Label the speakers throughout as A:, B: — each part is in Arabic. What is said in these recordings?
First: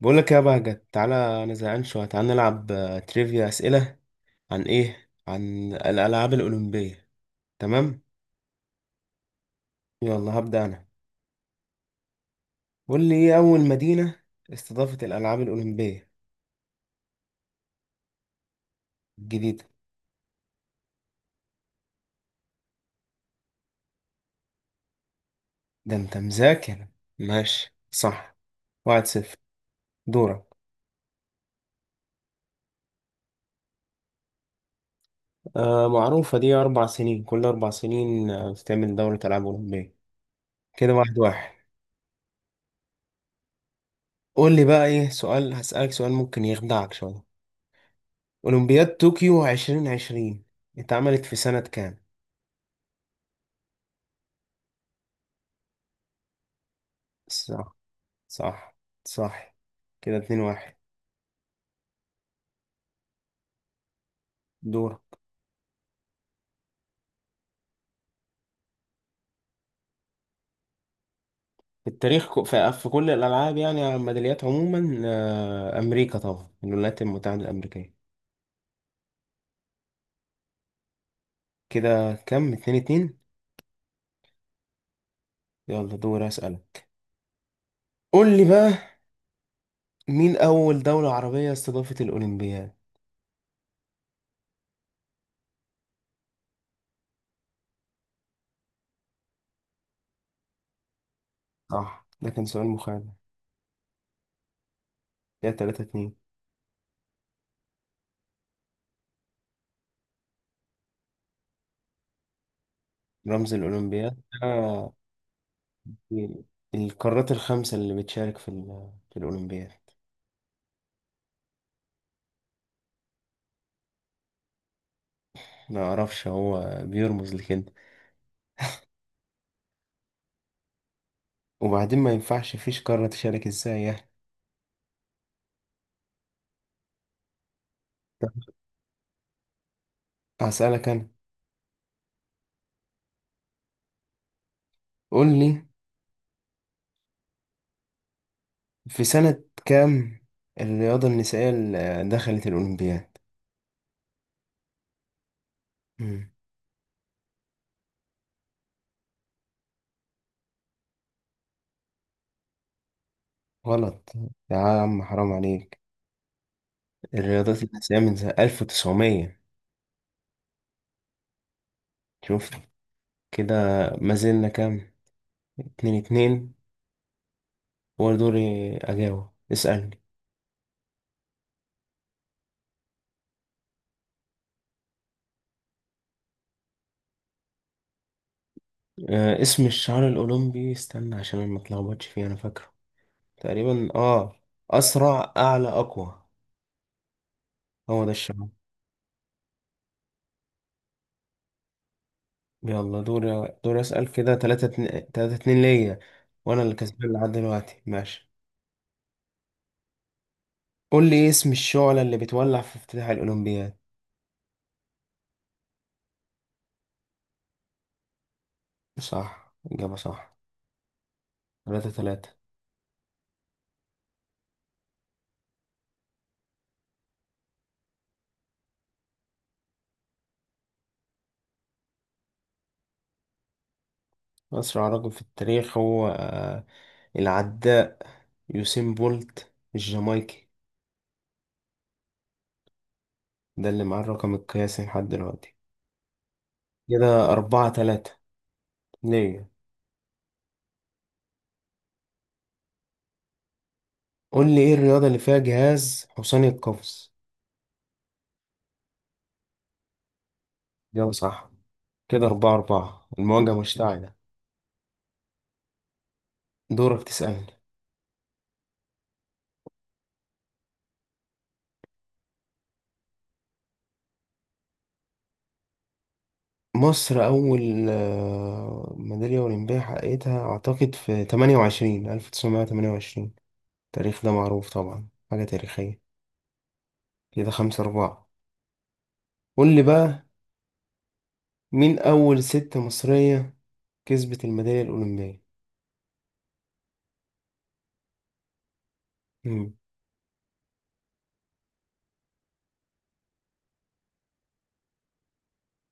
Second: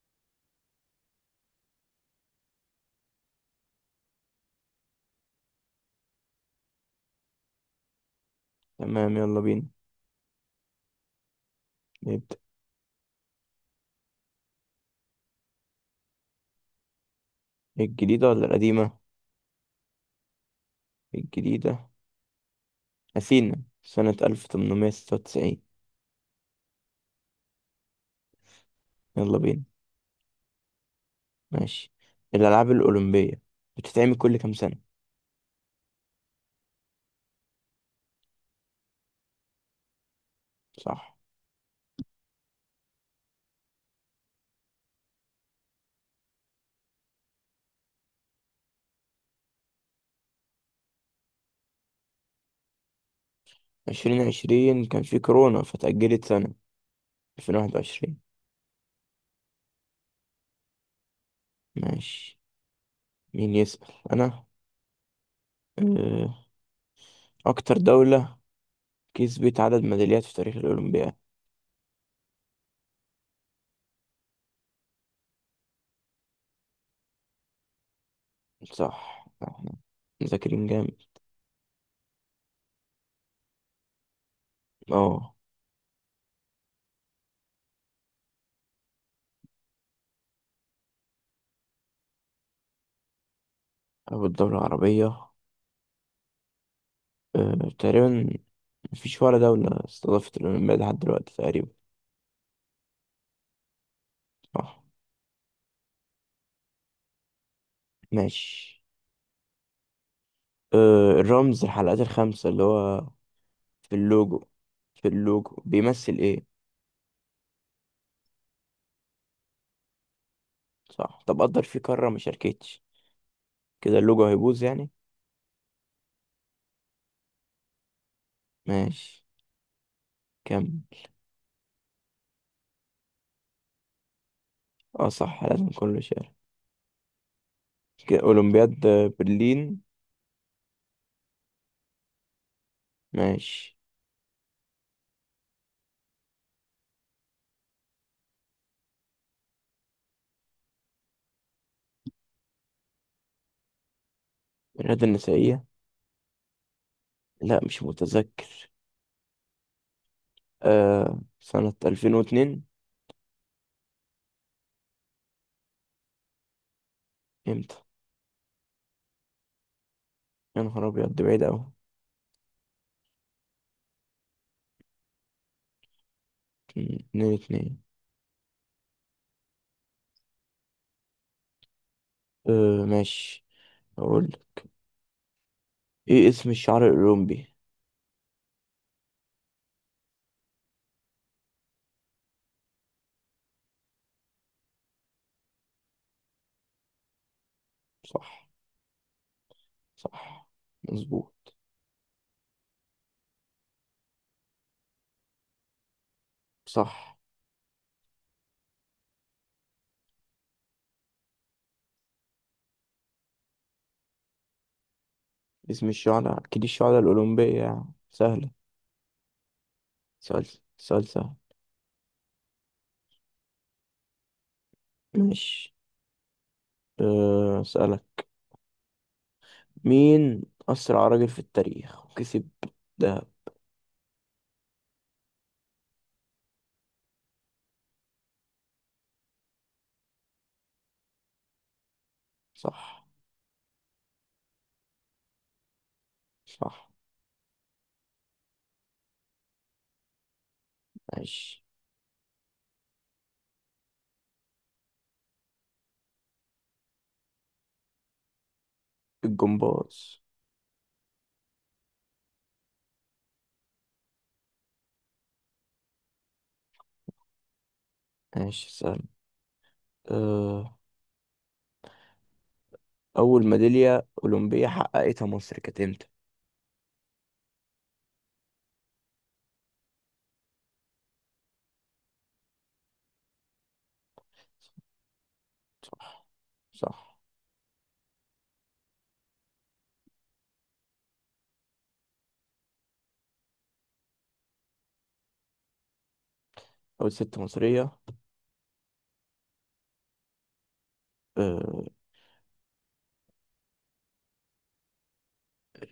A: بقول لك يا بهجت، تعالى. انا زهقان شويه، تعالى نلعب، تريفيا. اسئله عن ايه؟ عن الالعاب الاولمبيه. تمام.
B: تمام، يلا بينا
A: يلا هبدا انا.
B: نبدأ.
A: قول لي، ايه اول مدينه استضافت الالعاب الاولمبيه
B: الجديدة ولا القديمة؟
A: الجديده؟
B: الجديدة. أثينا سنة 1896.
A: ده انت مذاكر. ماشي، صح. واحد صفر.
B: يلا بينا.
A: دورك.
B: ماشي. الألعاب الأولمبية بتتعمل كل كام سنة؟
A: معروفه دي، اربع سنين، كل اربع سنين بتعمل دوره العاب اولمبيه. كده
B: صح.
A: واحد واحد. قول لي بقى، ايه سؤال هسألك، سؤال ممكن يخدعك شويه. اولمبياد طوكيو 2020 اتعملت في سنه كام؟
B: 2020 كان في كورونا فتأجلت سنة. ألفين
A: صح،
B: واحد وعشرين
A: صح، صح. كده اتنين واحد.
B: ماشي. مين يسأل؟ أنا.
A: دور.
B: أه، أكتر دولة كسبت عدد ميداليات في تاريخ الأولمبياد.
A: التاريخ في كل الألعاب يعني، على الميداليات عموما، أمريكا طبعا، الولايات المتحدة الأمريكية.
B: صح، احنا مذاكرين جامد.
A: كده كم؟ اتنين اتنين.
B: اه.
A: يلا دور أسألك. قول لي بقى، مين أول دولة عربية استضافت الأولمبياد؟
B: أول دولة عربية، تقريبا مفيش ولا دولة استضافت الأولمبياد لحد دلوقتي تقريبا.
A: صح، ده كان سؤال مخادع.
B: صح.
A: كده تلاتة اتنين.
B: ماشي. الرمز الحلقات الخمسة اللي هو
A: رمز
B: في
A: الأولمبياد،
B: اللوجو، في اللوجو بيمثل ايه؟
A: القارات الخمسة اللي بتشارك في الأولمبياد.
B: صح، طب قدر في قارة ما شاركتش، كده اللوجو هيبوظ يعني.
A: ما أعرفش، هو بيرمز لكده.
B: ماشي، كمل.
A: وبعدين ما ينفعش فيش قارة تشارك، ازاي يعني.
B: اه صح، لازم كله شارك. كده
A: طب
B: أولمبياد برلين.
A: هسألك أنا.
B: ماشي.
A: قول لي، في سنة كام الرياضة النسائية اللي دخلت الأولمبياد؟
B: الرياضة النسائية.
A: مم.
B: لا، مش متذكر. سنة 2002.
A: غلط يا عم، حرام عليك. الرياضات
B: امتى؟
A: النسائية من سنة 1900.
B: يا نهار أبيض، دي بعيدة أوي.
A: شفت كده؟ ما زلنا كام؟ اتنين اتنين.
B: 2-2.
A: هو دوري أجاوب، اسألني.
B: أه ماشي. أقول إيه اسم الشعر الأولمبي؟
A: اسم الشعار الأولمبي، استنى عشان أنا متلخبطش فيه، أنا فاكره تقريبا، أسرع أعلى أقوى، هو ده الشعار.
B: صح، صح مظبوط.
A: يلا دور، دور اسال. كده تلاتة اتنين، تلاتة اتنين ليا، وانا اللي
B: صح.
A: كسبان لحد دلوقتي، ماشي. قول لي، إيه اسم الشعلة اللي بتولع في افتتاح الاولمبياد؟
B: اسم الشعر أكيد الشعر الأولمبية يعني، سهلة.
A: صح، اجابة صح.
B: سؤال سؤال سهل.
A: تلاتة تلاتة.
B: ماشي، أسألك، مين أسرع راجل في التاريخ وكسب دهب؟
A: اسرع رجل في التاريخ هو، العداء يوسين بولت الجامايكي.
B: صح،
A: ده اللي معاه الرقم القياسي لحد دلوقتي.
B: صح.
A: كده أربعة تلاتة ليا.
B: ماشي.
A: قول لي، إيه الرياضة اللي فيها جهاز حصاني القفز؟
B: الجمباز.
A: جاوب صح. كده أربعة أربعة، المواجهة مشتعلة. دورك تسألني.
B: ماشي، سهل. أه أول ميدالية أولمبية حققتها مصر كانت إمتى؟
A: مصر أول، ميدالية أولمبية حققتها أعتقد في 28 1928. التاريخ ده معروف طبعا، حاجة تاريخية.
B: صح.
A: كده خمسة أربعة. قول لي بقى، مين أول ست مصرية كسبت الميدالية الأولمبية؟
B: أول ست مصرية.
A: مم.
B: أه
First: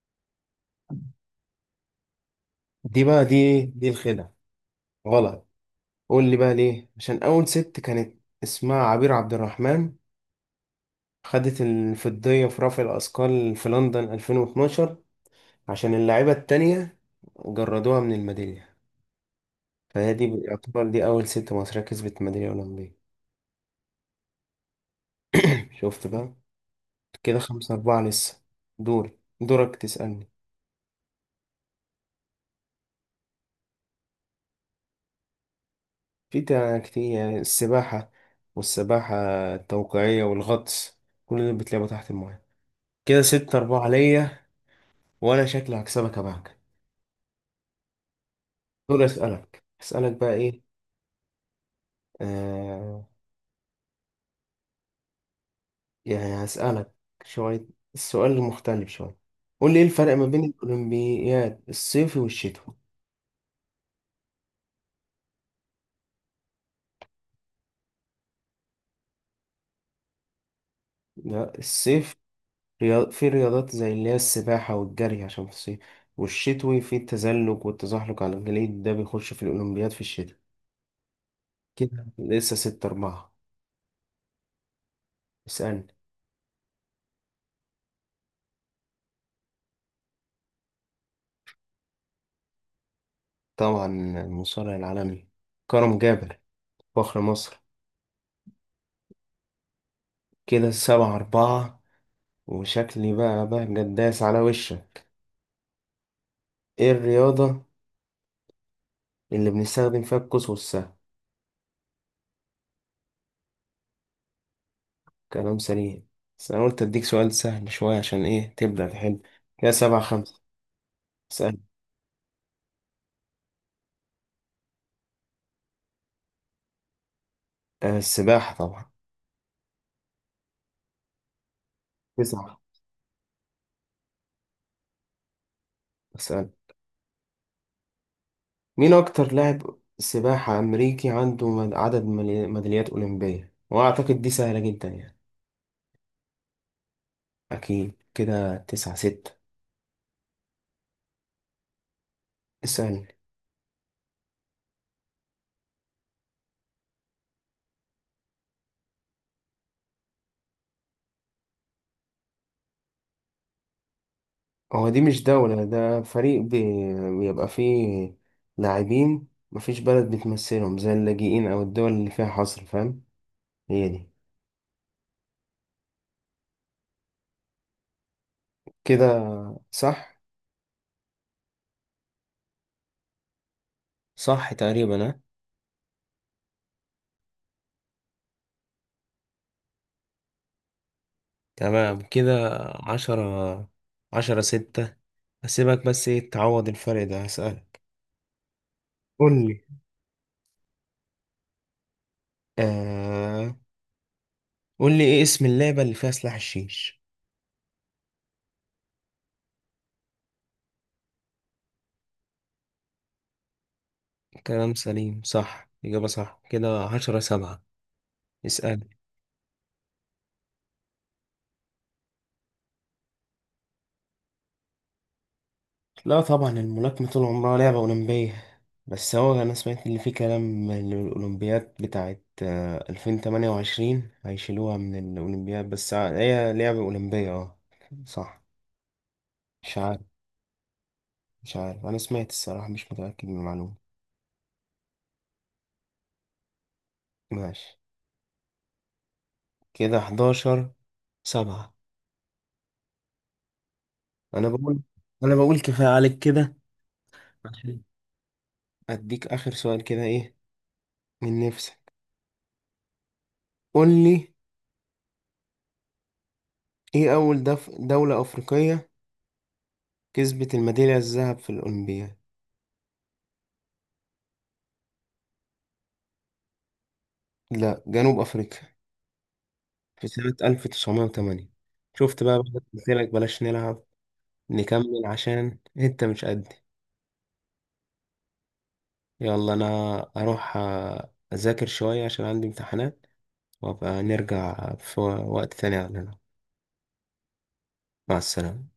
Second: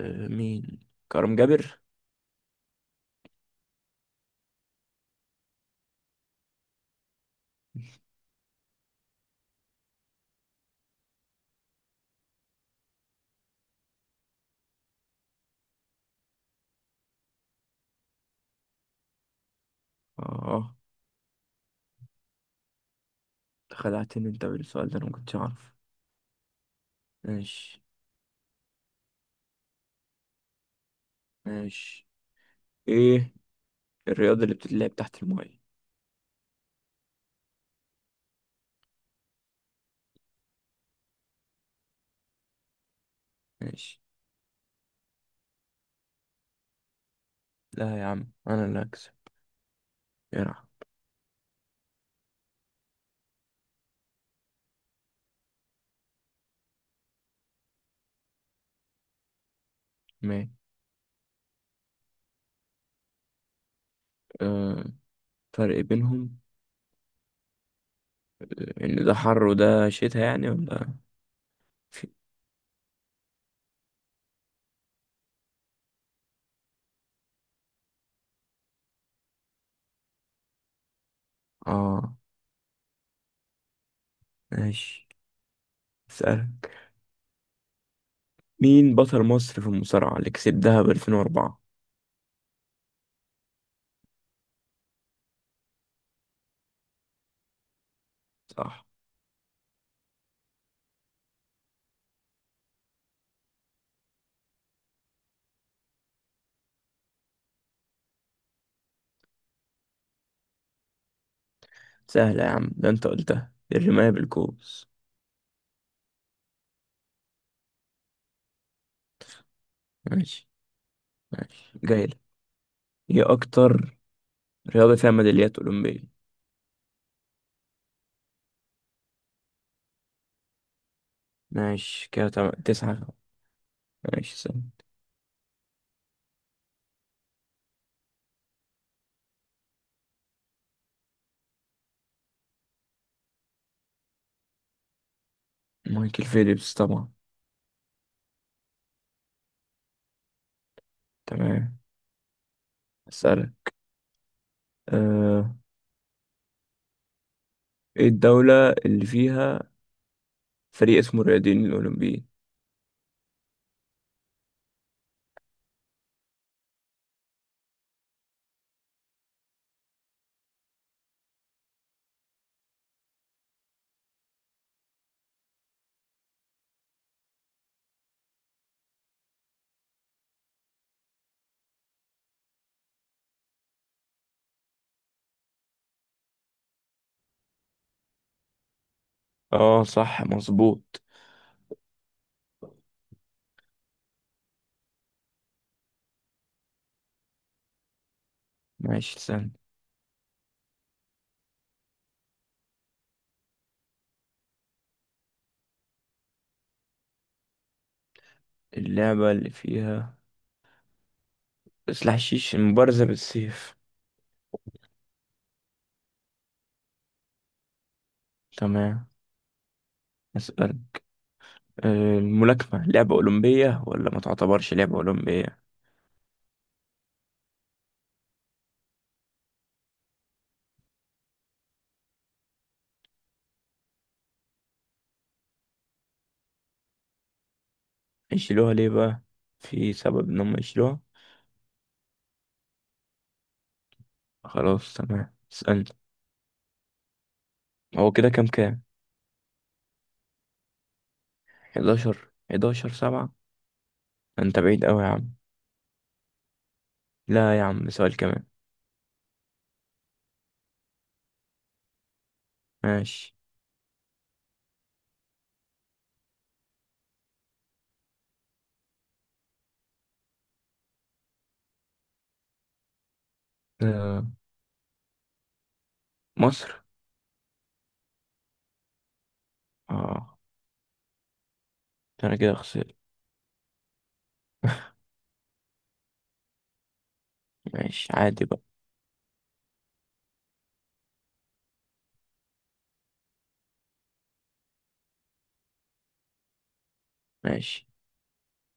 B: أه مين، كرم جابر.
A: دي بقى دي إيه؟ دي الخدعة. غلط. قول لي بقى ليه. عشان أول ست كانت اسمها عبير عبد الرحمن، خدت الفضية في رفع الأثقال في لندن 2012. عشان اللاعبة التانية جردوها من الميدالية، فهي دي
B: اه،
A: يعتبر، دي أول ست مصرية كسبت ميدالية أولمبية.
B: خدعتني انت بالسؤال ده، انا ما كنتش اعرف.
A: شفت بقى. كده خمسة
B: ماشي.
A: أربعة لسه. دور دورك تسألني.
B: ماشي، ايه الرياضة اللي بتتلعب تحت الماية؟
A: كتير السباحة، والسباحة التوقيعية، والغطس، كل دول بتلعبوا تحت الماية. كده ستة أربعة
B: ماشي.
A: ليا. وأنا شكلي هكسبك يا بهجة.
B: لا يا عم، انا اللي
A: دور
B: هكسب.
A: أسألك بقى إيه.
B: يلعب.
A: آه يعني هسألك شوية، السؤال المختلف شوية. قول لي، إيه الفرق ما بين
B: ماشي.
A: الأولمبياد الصيفي والشتوي؟
B: آه. فرق بينهم، ان ده حر وده شتا يعني، ولا؟
A: لا،
B: في.
A: الصيف، في رياضات زي اللي هي السباحة والجري عشان في الصيف، والشتوي في التزلج والتزحلق على الجليد، ده بيخش في الأولمبياد في الشتاء. كده
B: اه
A: لسه ستة أربعة.
B: ماشي،
A: اسألني.
B: اسألك مين بطل مصر في المصارعة اللي كسبها ب 2004؟
A: طبعا المصارع العالمي كرم جابر، فخر مصر.
B: صح.
A: كده سبعة أربعة. وشكلي بقى جداس على وشك. إيه الرياضة اللي بنستخدم فيها القوس والسهم؟
B: سهلة يا عم، ده انت قلتها، الرماية بالكوس.
A: كلام سليم، بس أنا قلت أديك سؤال سهل شوية عشان إيه تبدأ تحل. كده سبعة خمسة.
B: ماشي.
A: اسألني.
B: ماشي، جايلك، ايه اكتر رياضة فيها ميداليات أولمبية؟
A: السباحة طبعا.
B: ماشي كده، تمام،
A: تسعة.
B: تسعة. ماشي، استنى.
A: اسألني. مين أكتر لاعب سباحة أمريكي عنده عدد ميداليات أولمبية؟ وأعتقد دي سهلة جدا يعني.
B: مايكل فيليبس طبعا.
A: أكيد. كده تسعة ستة.
B: تمام.
A: اسألني.
B: أسألك، آه. ايه الدولة اللي فيها فريق اسمه الرياضيين الأولمبيين؟
A: هو دي مش دولة، ده فريق، بيبقى فيه لاعبين، مفيش بلد بتمثلهم، زي اللاجئين أو الدول اللي فيها حصر، فاهم. هي دي. كده صح. صح تقريبا، ها.
B: اه صح، مظبوط.
A: تمام كده. عشرة، عشرة ستة. أسيبك، بس إيه تعوض الفرق ده. هسألك،
B: ماشي،
A: قول
B: استنى.
A: لي آه قول لي ايه اسم اللعبة اللي فيها سلاح الشيش؟
B: اللعبة اللي فيها سلاح الشيش، المبارزة بالسيف.
A: كلام سليم، صح، إجابة صح. كده عشرة سبعة. اسأل.
B: تمام. أسأل، الملاكمة لعبة أولمبية ولا ما تعتبرش لعبة أولمبية؟
A: لا طبعا، الملاكمة طول عمرها لعبة أولمبية. بس هو أنا سمعت إن في كلام إن الأولمبياد بتاعت، 2028، هيشيلوها من الأولمبياد. بس هي لعبة أولمبية، اه صح.
B: يشيلوها ليه بقى؟
A: مش
B: في
A: عارف.
B: سبب إن هم يشيلوها؟
A: أنا سمعت الصراحة، مش متأكد من المعلومة.
B: خلاص، تمام، اسألني.
A: ماشي.
B: هو كده كام كام؟
A: كده حداشر سبعة.
B: 11 11 7.
A: أنا
B: انت
A: بقول
B: بعيد قوي يا عم.
A: أنا بقول كفاية عليك كده.
B: لا يا
A: عشان
B: عم، سؤال كمان.
A: أديك آخر سؤال، كده إيه من نفسك.
B: ماشي.
A: قول لي، ايه اول دولة افريقية كسبت الميدالية الذهب في الاولمبياد؟
B: آه، مصر.
A: لا، جنوب افريقيا في سنة
B: اه.
A: 1908. شفت
B: ده انا
A: بقى،
B: كده
A: قلت
B: خسرت.
A: لك بلاش نلعب. نكمل عشان انت مش قدي.
B: ماشي، عادي بقى.
A: يلا انا اروح اذاكر شوية عشان عندي امتحانات، وابقى نرجع في وقت تاني على.
B: ماشي.
A: مع السلامة.